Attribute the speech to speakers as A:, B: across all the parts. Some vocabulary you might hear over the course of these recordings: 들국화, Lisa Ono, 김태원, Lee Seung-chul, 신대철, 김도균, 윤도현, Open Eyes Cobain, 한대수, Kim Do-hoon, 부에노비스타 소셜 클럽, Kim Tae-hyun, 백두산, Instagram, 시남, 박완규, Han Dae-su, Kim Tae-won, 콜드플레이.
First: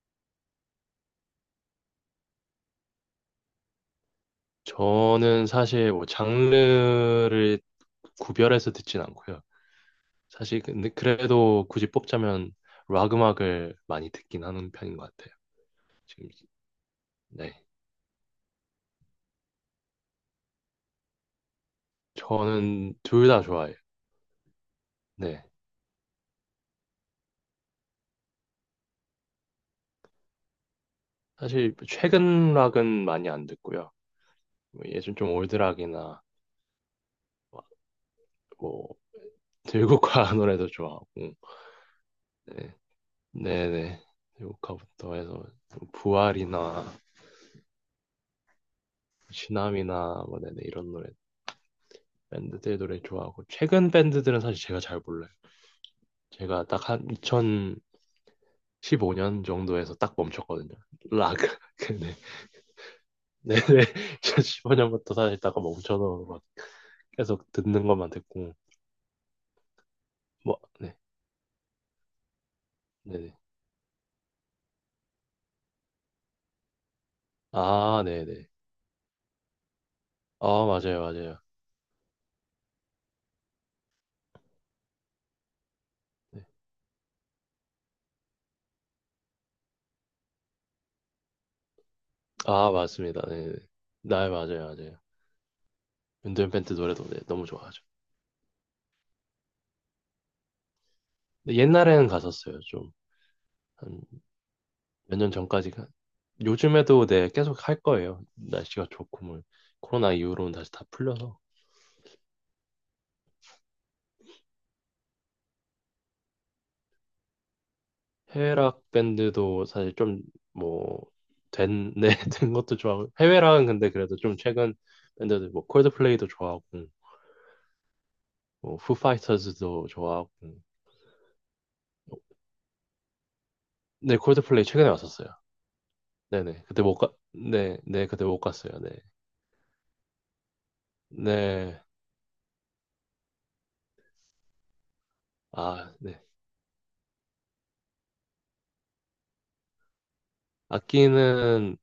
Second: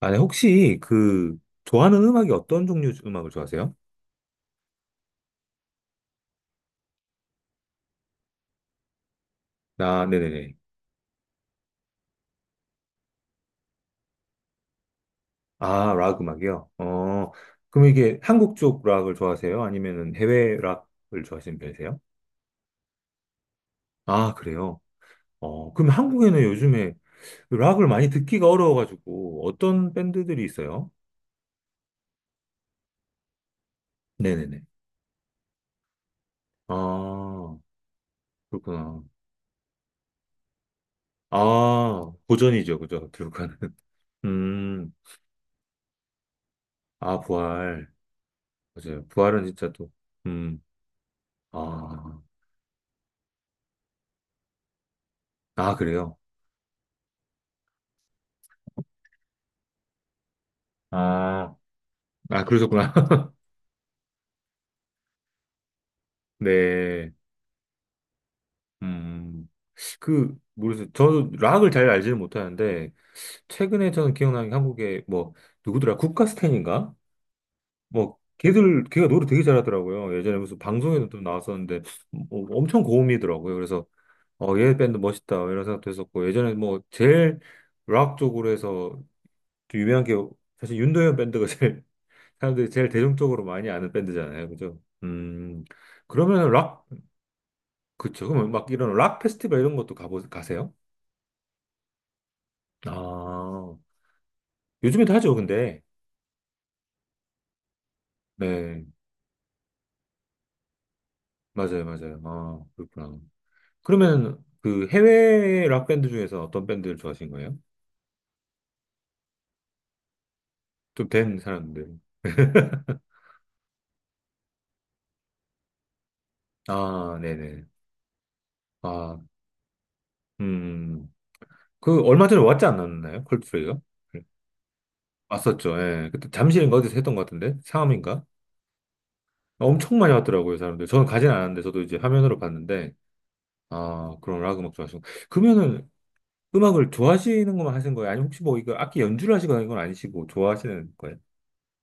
A: 아니, 혹시 그 좋아하는 음악이 어떤 종류 음악을 좋아하세요?
B: 저는 사실 뭐 장르를 구별해서 듣진 않고요.
A: 아, 네네네.
B: 사실 근데 그래도 굳이 뽑자면 락 음악을 많이 듣긴 하는 편인 것 같아요.
A: 아, 락
B: 지금
A: 음악이요? 어,
B: 네,
A: 그럼 이게 한국 쪽 락을 좋아하세요? 아니면 해외 락을 좋아하시는 편이세요?
B: 저는 둘 다 좋아해요.
A: 아, 그래요?
B: 네,
A: 어, 그럼 한국에는 요즘에 락을 많이 듣기가 어려워가지고 어떤 밴드들이 있어요?
B: 사실 최근 락은 많이 안 듣고요.
A: 네네네.
B: 뭐 예전 좀 올드 락이나
A: 아,
B: 뭐
A: 그렇구나.
B: 들국화 노래도 좋아하고
A: 아,
B: 네,
A: 고전이죠, 그죠? 들어가는.
B: 네네
A: 음,
B: 들국화부터 해서 부활이나
A: 아, 부활. 맞아요. 부활은 진짜 또,
B: 시남이나 뭐 네네
A: 음,
B: 이런 노래
A: 아,
B: 밴드들 노래 좋아하고 최근 밴드들은 사실 제가 잘 몰라요.
A: 아, 그래요?
B: 제가 딱 한 2015년 정도에서 딱 멈췄거든요. 락.
A: 아,
B: 근데
A: 아, 그러셨구나.
B: 네네 2015년부터 사실 딱 멈춰서 막
A: 네.
B: 계속 듣는 것만 듣고
A: 음, 그,
B: 뭐
A: 모르겠어요.
B: 네.
A: 저는 락을 잘 알지는 못하는데,
B: 네네.
A: 최근에 저는 기억나는 게 한국에 뭐, 누구더라? 국가스텐인가?
B: 아
A: 뭐,
B: 네네.
A: 걔들, 걔가 노래 되게 잘하더라고요. 예전에
B: 아
A: 무슨
B: 맞아요
A: 방송에도 좀
B: 맞아요.
A: 나왔었는데, 뭐 엄청 고음이더라고요. 그래서, 어, 얘 밴드 멋있다. 뭐 이런 생각도 했었고,
B: 네.
A: 예전에 뭐, 제일 락 쪽으로 해서 좀 유명한 게, 사실 윤도현 밴드가 제일, 사람들이
B: 아
A: 제일
B: 맞습니다.
A: 대중적으로
B: 네네. 네
A: 많이 아는
B: 네,
A: 밴드잖아요.
B: 맞아요
A: 그죠?
B: 맞아요.
A: 그러면
B: 윤도현 밴드
A: 락
B: 노래도 네, 너무 좋아하죠.
A: 그쵸. 그면막 이런 락 페스티벌 이런 것도 가보, 가세요?
B: 근데 옛날에는 갔었어요 좀.
A: 아,
B: 한
A: 요즘에도
B: 몇 년
A: 하죠, 근데.
B: 전까지가 요즘에도 네 계속 할 거예요.
A: 네,
B: 날씨가 좋고 뭐 코로나 이후로는 다시 다 풀려서
A: 맞아요, 맞아요. 아, 그렇구나. 그러면 그 해외 락 밴드 중에서 어떤 밴드를 좋아하신 거예요?
B: 해외락 밴드도 사실
A: 좀 된
B: 좀뭐된
A: 사람들.
B: 네, 된 것도 좋아하고 해외락은 근데 그래도 좀 최근 밴드들 뭐 콜드플레이도 좋아하고
A: 아, 네네.
B: 뭐
A: 아,
B: 후파이터즈도 좋아하고
A: 음. 그 얼마 전에 왔지 않았나요? 콜드플레이가?
B: 네
A: 네.
B: 콜드플레이 최근에 왔었어요.
A: 왔었죠. 예. 그때
B: 네네
A: 잠실인가
B: 그때
A: 어디서
B: 못 가,
A: 했던 것 같은데?
B: 네, 네
A: 상암인가?
B: 그때 못 갔어요. 네,
A: 엄청 많이 왔더라고요, 사람들. 저는 가진 않았는데,
B: 네,
A: 저도 이제 화면으로 봤는데, 아, 그런 락 음악 좋아하시고. 그러면은
B: 아, 네
A: 음악을 좋아하시는 것만 하신 거예요? 아니면 혹시 뭐 이거 악기 연주를 하시거나 이건 아니시고 좋아하시는 거예요?
B: 악기는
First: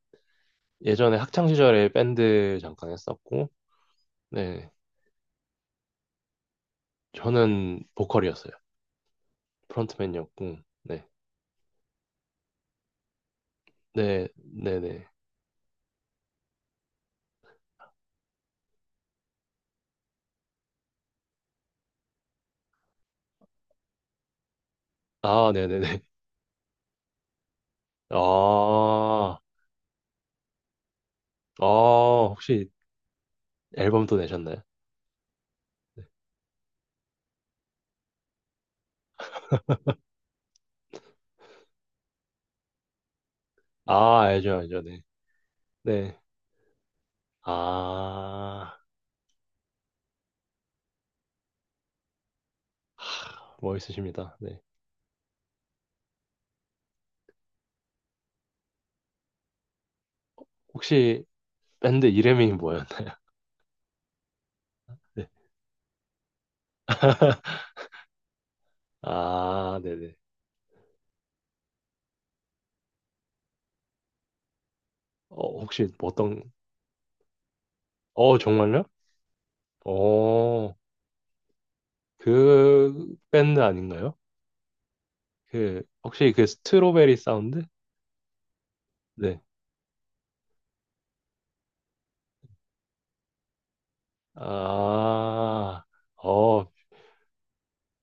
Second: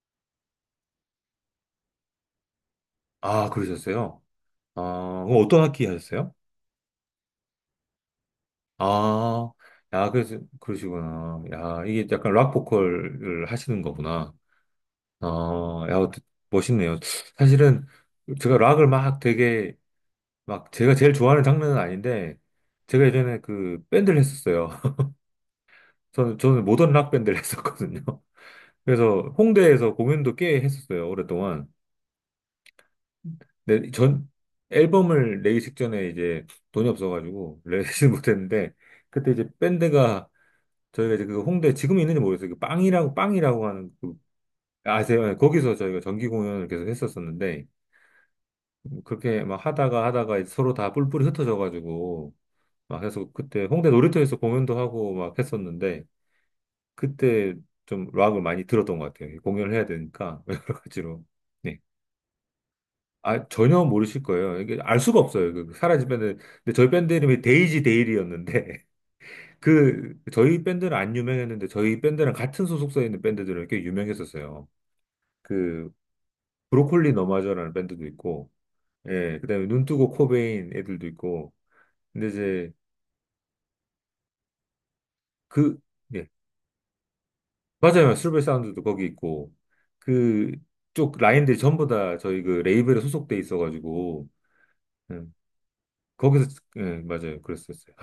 B: 예전에 학창 시절에 밴드 잠깐
A: 아,
B: 했었고
A: 그러셨어요?
B: 네
A: 아, 그럼 어떤 악기 하셨어요?
B: 저는 보컬이었어요.
A: 아, 야, 그래서,
B: 프론트맨이었고, 네.
A: 그러시구나. 야, 이게 약간 락 보컬을 하시는
B: 네,
A: 거구나.
B: 네네.
A: 아, 야, 어떠- 멋있네요. 사실은 제가 락을 막 되게, 막 제가 제일 좋아하는 장르는 아닌데, 제가 예전에 그 밴드를 했었어요.
B: 아, 네네네.
A: 저는, 저는 모던 락 밴드를 했었거든요.
B: 아,
A: 그래서 홍대에서 공연도 꽤 했었어요,
B: 아,
A: 오랫동안.
B: 혹시
A: 네,
B: 앨범도
A: 전
B: 내셨나요?
A: 앨범을 내기 직전에 이제 돈이 없어가지고 내지 못했는데 그때 이제 밴드가 저희가 이제 그 홍대 지금 있는지 모르겠어요. 그 빵이라고 빵이라고 하는 그
B: 아, 알죠, 알죠, 네.
A: 아세요? 네, 거기서 저희가
B: 네.
A: 정기 공연을 계속 했었었는데
B: 아,
A: 뭐 그렇게 하다가 하다가 이제 서로 다 뿔뿔이 흩어져가지고 막 해서
B: 하,
A: 그때 홍대
B: 멋있으십니다.
A: 놀이터에서
B: 네.
A: 공연도 하고 막 했었는데 그때 좀 락을 많이 들었던 것 같아요. 공연을 해야 되니까 여러
B: 혹시
A: 가지로. 네.
B: 밴드 이름이 뭐였나?
A: 아, 전혀 모르실 거예요. 이게 알 수가
B: 네.
A: 없어요. 그 사라지면은. 근데 저희 밴드 이름이 데이지 데일이었는데,
B: 아,
A: 그,
B: 네네.
A: 저희 밴드는 안 유명했는데, 저희 밴드랑 같은 소속사에 있는 밴드들은 꽤 유명했었어요.
B: 어, 혹시
A: 그,
B: 뭐 어떤,
A: 브로콜리 너마저라는 밴드도
B: 어,
A: 있고,
B: 정말요?
A: 예, 그 다음에 눈뜨고 코베인
B: 어,
A: 애들도 있고, 근데 이제
B: 그 밴드 아닌가요?
A: 그,
B: 그,
A: 예,
B: 혹시 그 스트로베리 사운드?
A: 맞아요. 실버 사운드도 거기
B: 네.
A: 있고, 그, 쪽 라인들이 전부 다 저희 그 레이블에 소속돼 있어가지고, 음,
B: 아,
A: 거기서,
B: 어,
A: 예, 맞아요. 그랬었어요.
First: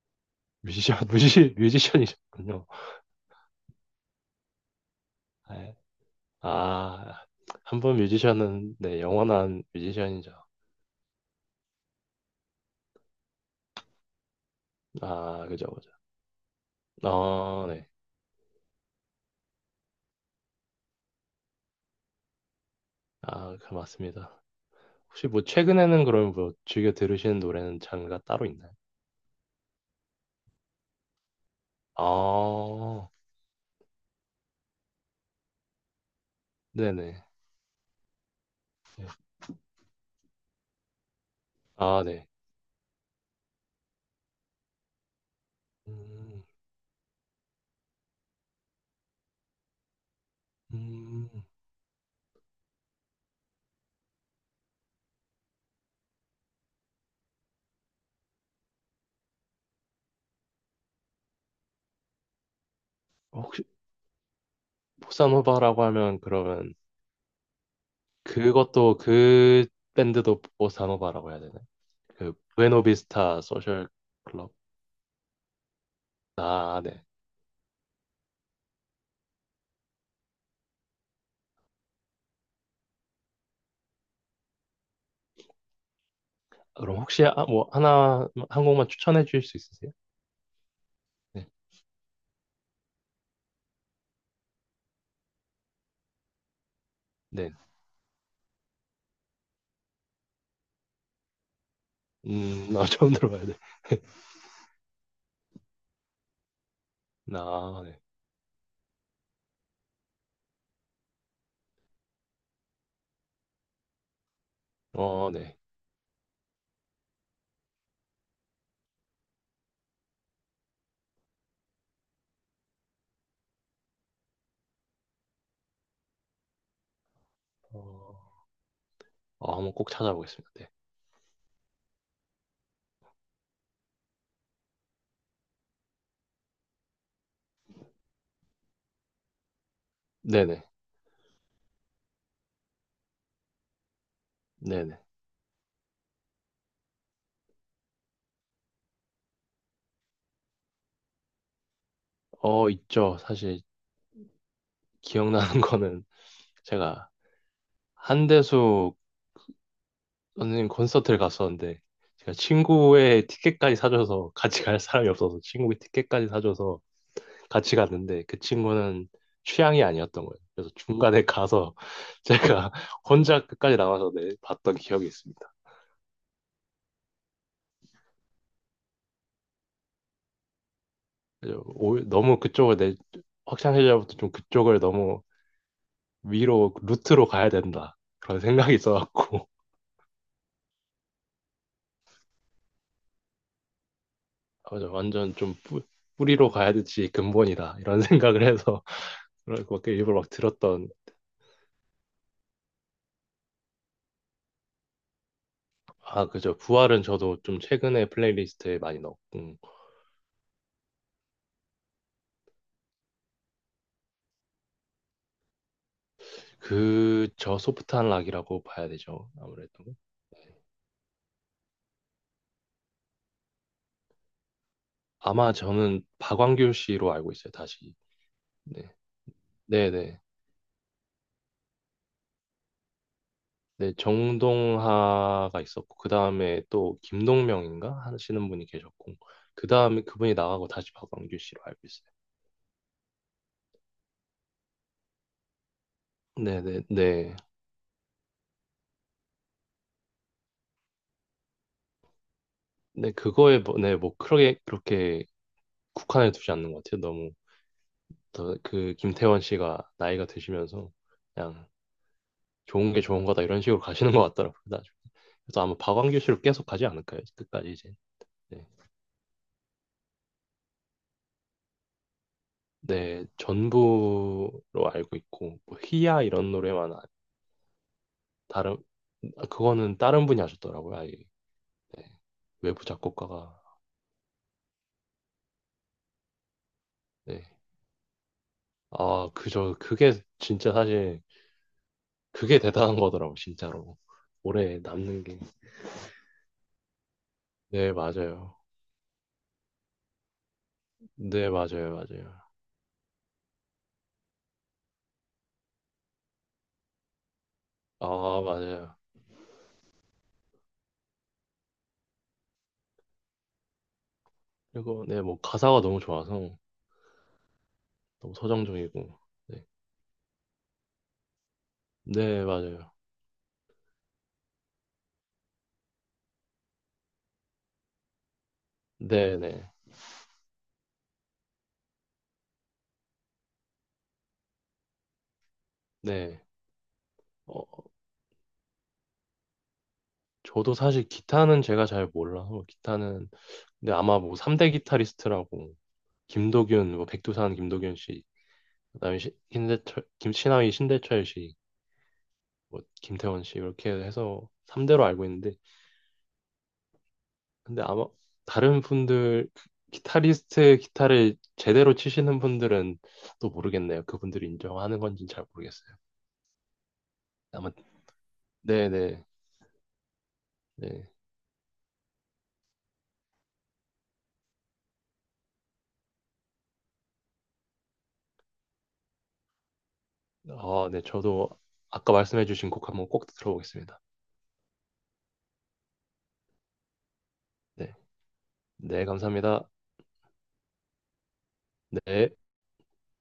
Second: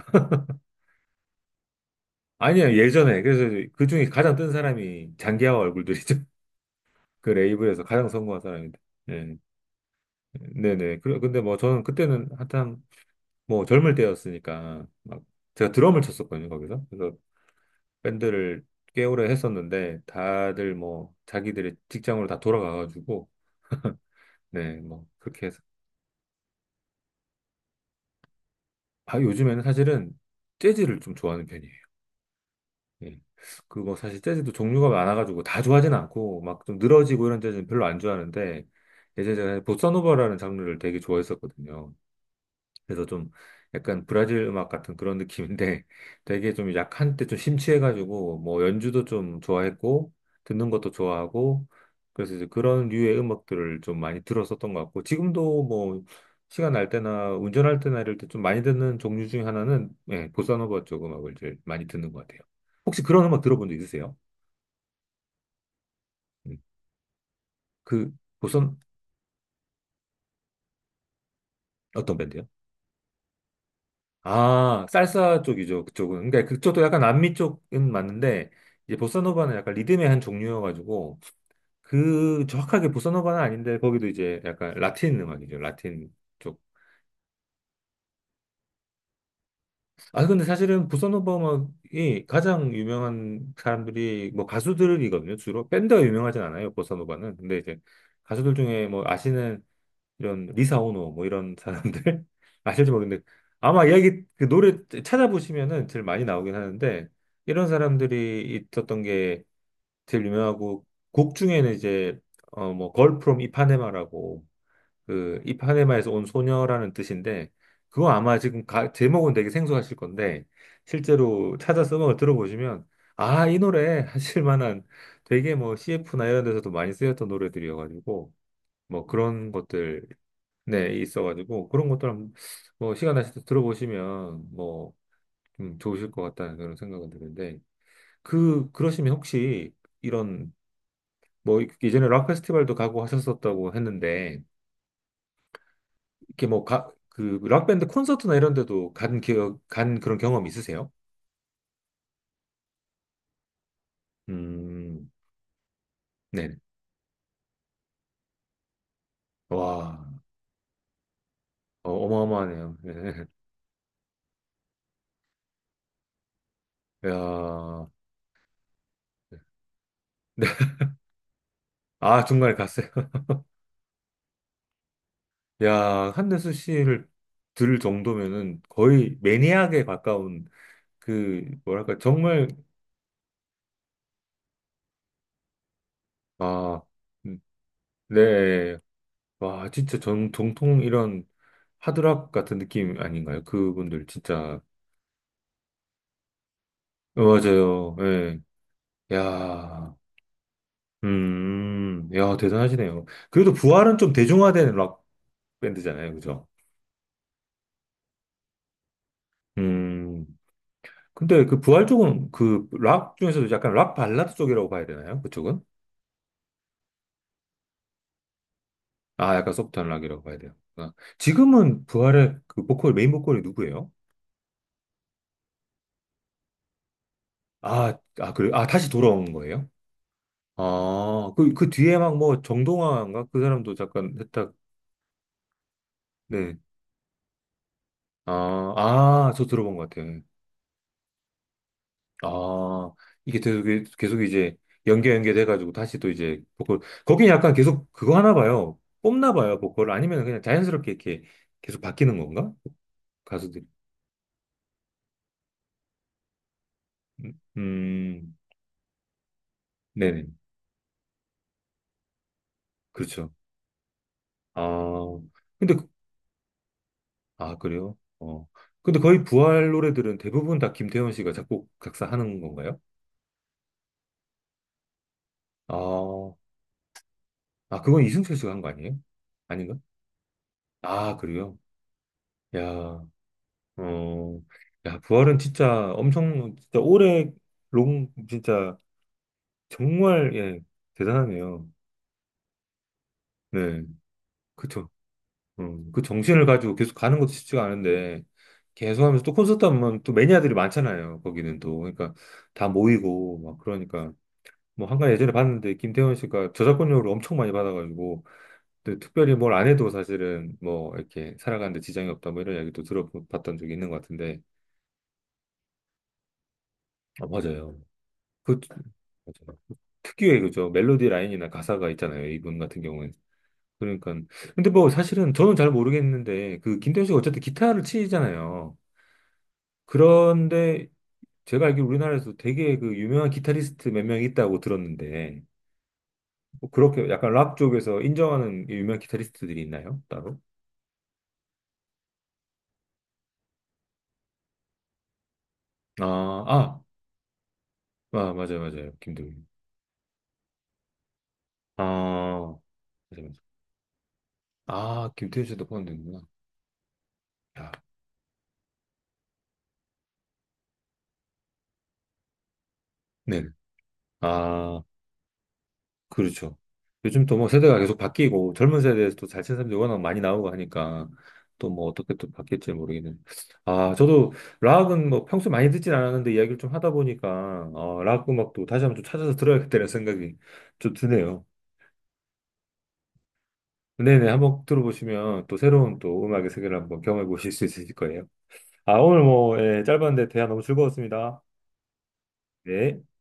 B: 뮤지션, 뮤지션이셨군요.
A: 아니야, 예전에. 그래서 그 중에 가장 뜬 사람이 장기하와
B: 네.
A: 얼굴들이죠.
B: 아,
A: 그
B: 한
A: 레이블에서
B: 번
A: 가장 성공한
B: 뮤지션은,
A: 사람인데.
B: 네,
A: 네.
B: 영원한 뮤지션이죠.
A: 네네. 그래, 근데 뭐 저는 그때는 한참 뭐 젊을 때였으니까 막
B: 아, 그죠,
A: 제가
B: 그죠.
A: 드럼을 쳤었거든요, 거기서. 그래서
B: 아, 네.
A: 밴드를 꽤 오래 했었는데 다들 뭐 자기들의 직장으로 다 돌아가가지고
B: 아, 그 맞습니다.
A: 네, 뭐
B: 혹시 뭐,
A: 그렇게 해서.
B: 최근에는 그럼 뭐, 즐겨 들으시는 노래는 장르가 따로 있나요?
A: 아, 요즘에는 사실은 재즈를 좀 좋아하는 편이에요.
B: 아,
A: 예. 그거 사실 재즈도 종류가 많아가지고 다 좋아하진 않고 막 좀
B: 네네.
A: 늘어지고 이런 재즈는 별로 안 좋아하는데
B: 네.
A: 예전에 제가 보사노바라는 장르를 되게 좋아했었거든요.
B: 아, 네.
A: 그래서 좀 약간 브라질 음악 같은 그런 느낌인데
B: 음,
A: 되게 좀 약한 때 좀 심취해가지고 뭐 연주도 좀 좋아했고 듣는 것도
B: 음.
A: 좋아하고 그래서 이제 그런 류의 음악들을 좀 많이 들었었던 것 같고 지금도 뭐 시간 날 때나 운전할 때나 이럴 때 좀 많이 듣는 종류 중에 하나는 예, 보사노바 쪽 음악을 제일 많이 듣는 것 같아요. 혹시 그런 음악
B: 혹시,
A: 들어본 적 있으세요?
B: 보사노바라고 하면,
A: 음,
B: 그러면,
A: 그 보선
B: 그것도, 그 밴드도 보사노바라고 해야 되나요?
A: 어떤
B: 그
A: 밴드요?
B: 부에노비스타 소셜 클럽.
A: 아, 살사 쪽이죠, 그쪽은. 그러니까
B: 아,
A: 그쪽도 약간
B: 네.
A: 남미 쪽은 맞는데, 이제 보사노바는 약간 리듬의 한 종류여가지고, 그 정확하게 보사노바는 아닌데, 거기도 이제 약간 라틴 음악이죠, 라틴 쪽.
B: 그럼 혹시 아, 뭐 하나 한 곡만 추천해 주실 수 있으세요?
A: 아, 근데 사실은 보사노바
B: 네.
A: 음악이 가장 유명한 사람들이 뭐 가수들이거든요, 주로. 밴드가 유명하진 않아요, 보사노바는.
B: 네.
A: 근데 이제 가수들 중에 뭐 아시는 이런 리사 오노 뭐 이런 사람들
B: 아,
A: 아실지
B: 처음
A: 모르겠는데
B: 들어봐야 돼.
A: 아마 이야기 그 노래 찾아보시면은 제일 많이 나오긴 하는데 이런
B: 아, 네.
A: 사람들이 있었던 게 제일 유명하고 곡 중에는 이제 어뭐 걸 프롬 이파네마라고
B: 어,
A: 그
B: 네.
A: 이파네마에서 온 소녀라는 뜻인데 그거 아마 지금 가- 제목은 되게 생소하실 건데 실제로 찾아서 음악을 들어보시면 아 이 노래 하실 만한 되게 뭐 CF나 이런 데서도 많이 쓰였던
B: 어,
A: 노래들이어가지고 뭐 그런
B: 어, 한번 꼭
A: 것들
B: 찾아보겠습니다. 네.
A: 네, 있어가지고 그런 것들 한번 뭐 시간 나실 때 들어보시면 뭐 좀 좋으실 것 같다는 그런 생각은 드는데 그 그러시면 혹시 이런
B: 네네.
A: 뭐 예전에 락 페스티벌도 가고 하셨었다고 했는데
B: 네네.
A: 이렇게 뭐 가 그 락 밴드 콘서트나 이런 데도 간 기억 간 그런 경험 있으세요?
B: 어, 있죠. 사실
A: 음,
B: 기억나는 거는
A: 네,
B: 제가 한대수
A: 와,
B: 선생님 콘서트를 갔었는데
A: 어,
B: 제가
A: 어마어마하네요. 네.
B: 친구의 티켓까지 사줘서 같이 갈 사람이 없어서 친구의 티켓까지 사줘서 같이
A: 야,
B: 갔는데 그 친구는 취향이 아니었던 거예요.
A: 네,
B: 그래서 중간에 가서
A: 아 중간에
B: 제가
A: 갔어요.
B: 혼자 끝까지 남아서 내 봤던 기억이 있습니다.
A: 야, 한대수 씨를 들 정도면은 거의 매니악에 가까운 그 뭐랄까
B: 너무
A: 정말
B: 그쪽을 내 확장세자부터 좀 그쪽을 너무 위로
A: 아
B: 루트로
A: 음,
B: 가야 된다 그런 생각이
A: 네.
B: 있어갖고
A: 와, 진짜 정, 정통 이런 하드락 같은 느낌 아닌가요? 그분들 진짜
B: 맞아, 완전 뿌리로 가야 되지
A: 어,
B: 근본이다
A: 맞아요.
B: 이런
A: 예.
B: 생각을 해서 그걸 막
A: 야.
B: 일부러 막 들었던
A: 음. 야, 대단하시네요. 그래도 부활은 좀 대중화된 락 밴드잖아요.
B: 아
A: 그죠?
B: 그죠 부활은 저도 좀 최근에 플레이리스트에 많이 넣었고
A: 음. 근데 그 부활 쪽은 그 락 중에서도 약간 락 발라드 쪽이라고 봐야 되나요? 그쪽은?
B: 그 저 소프트한 락이라고 봐야 되죠
A: 아, 약간
B: 아무래도
A: 소프트한 락이라고 봐야
B: 네.
A: 돼요. 아, 지금은 부활의 그 보컬 메인 보컬이 누구예요?
B: 아마 저는 박완규 씨로 알고 있어요, 다시.
A: 아, 아, 그래. 아,
B: 네.
A: 다시 돌아온 거예요?
B: 네네.
A: 아, 그, 그 뒤에 막 뭐 정동화인가? 그 사람도
B: 네,
A: 잠깐 했다.
B: 정동하가 있었고, 그
A: 네.
B: 다음에 또 김동명인가?
A: 아,
B: 하시는 분이 계셨고,
A: 아, 저
B: 그
A: 들어본 것
B: 다음에
A: 같아요.
B: 그분이 나가고 다시 박완규 씨로 알고 있어요.
A: 아, 이게 계속, 계속 이제 연계 연계돼가지고 다시 또 이제 보컬.
B: 네네,
A: 거긴
B: 네.
A: 약간 계속 그거 하나 봐요. 뽑나 봐요, 보컬. 아니면 그냥 자연스럽게 이렇게 계속 바뀌는 건가?
B: 네, 그거에,
A: 가수들이.
B: 뭐, 네, 뭐, 그렇게, 그렇게 국한해 두지 않는 것 같아요. 너무,
A: 음, 음,
B: 더, 그, 김태원 씨가 나이가
A: 네네.
B: 드시면서, 그냥, 좋은 게 좋은
A: 그렇죠.
B: 거다, 이런 식으로 가시는 것 같더라고요, 나중에.
A: 아,
B: 그래서
A: 근데
B: 아마 박완규 씨로 계속 가지 않을까요?
A: 아,
B: 끝까지 이제.
A: 그래요? 어.
B: 네.
A: 근데 거의 부활 노래들은 대부분 다 김태현 씨가 작곡, 작사하는 건가요?
B: 네, 전부로 알고 있고 뭐 희야
A: 아,
B: 이런 노래만 아-
A: 아, 그건 이승철 씨가 한 거
B: 다른
A: 아니에요?
B: 아,
A: 아닌가?
B: 그거는 다른 분이 하셨더라고요. 아예.
A: 아, 그래요?
B: 네. 외부
A: 야,
B: 작곡가가
A: 어, 야, 부활은 진짜 엄청, 진짜 오래,
B: 네.
A: 롱, 진짜
B: 아, 그저 그게
A: 정말, 예,
B: 진짜 사실
A: 대단하네요.
B: 그게 대단한 거더라고
A: 네,
B: 진짜로. 오래
A: 그쵸.
B: 남는 게.
A: 그 정신을 가지고 계속 가는 것도 쉽지가
B: 네,
A: 않은데,
B: 맞아요.
A: 계속 하면서 또 콘서트 하면 또 매니아들이 많잖아요.
B: 네,
A: 거기는 또.
B: 맞아요.
A: 그러니까
B: 맞아요.
A: 다 모이고, 막 그러니까. 뭐 한간 예전에 봤는데 김태원 씨가 저작권료를 엄청 많이 받아가지고
B: 아, 맞아요.
A: 근데 특별히 뭘 안 해도 사실은 뭐 이렇게 살아가는데 지장이 없다 뭐 이런 이야기도 들어봤던 적이 있는 것 같은데
B: 그리고 네, 뭐 가사가 너무 좋아서
A: 아 맞아요
B: 너무
A: 그
B: 서정적이고.
A: 맞아요.
B: 네.
A: 특유의 그죠 멜로디 라인이나 가사가 있잖아요
B: 네,
A: 이분 같은
B: 맞아요.
A: 경우는 그러니까 근데 뭐 사실은 저는 잘 모르겠는데 그 김태원 씨가 어쨌든 기타를 치잖아요
B: 네, 네.
A: 그런데 제가 알기로 우리나라에서 되게 그 유명한 기타리스트 몇 명이 있다고 들었는데
B: 네.
A: 뭐 그렇게 약간 락
B: 어,
A: 쪽에서 인정하는 유명 기타리스트들이 있나요? 따로?
B: 저도 사실 기타는 제가 잘 몰라서 기타는 근데 아마 뭐 3대 기타리스트라고
A: 아, 아,
B: 김도균, 뭐 백두산 김도균 씨,
A: 아 맞아요, 맞아요.
B: 그다음에
A: 김도훈.
B: 대철 김신하위 신대철 씨,
A: 아,
B: 뭐
A: 맞아요, 맞아요.
B: 김태원 씨 이렇게 해서 3대로
A: 아,
B: 알고
A: 김태현
B: 있는데
A: 씨도 포함되는구나. 야,
B: 근데 아마 다른 분들 기타리스트 기타를 제대로 치시는 분들은
A: 네.
B: 또 모르겠네요. 그분들이
A: 아,
B: 인정하는 건지는 잘 모르겠어요.
A: 그렇죠. 요즘 또 뭐
B: 아마
A: 세대가 계속 바뀌고 젊은
B: 네네
A: 세대에서
B: 네.
A: 또 잘 치는 사람들이 워낙 많이 나오고 하니까
B: 네.
A: 또 뭐 어떻게 또 바뀔지 모르겠는. 아, 저도 락은 뭐 평소에 많이 듣진 않았는데 이야기를 좀 하다 보니까 어, 락 음악도 다시 한번 좀 찾아서 들어야겠다는 생각이
B: 아,
A: 좀
B: 네.
A: 드네요.
B: 저도 아까 말씀해 주신 곡 한번 꼭 들어보겠습니다.
A: 네네, 한번 들어보시면 또 새로운 또 음악의 세계를 한번 경험해 보실 수
B: 네.
A: 있으실 거예요. 아,
B: 네,
A: 오늘 뭐,
B: 감사합니다.
A: 예, 짧았는데 대화 너무 즐거웠습니다.
B: 네.
A: 네.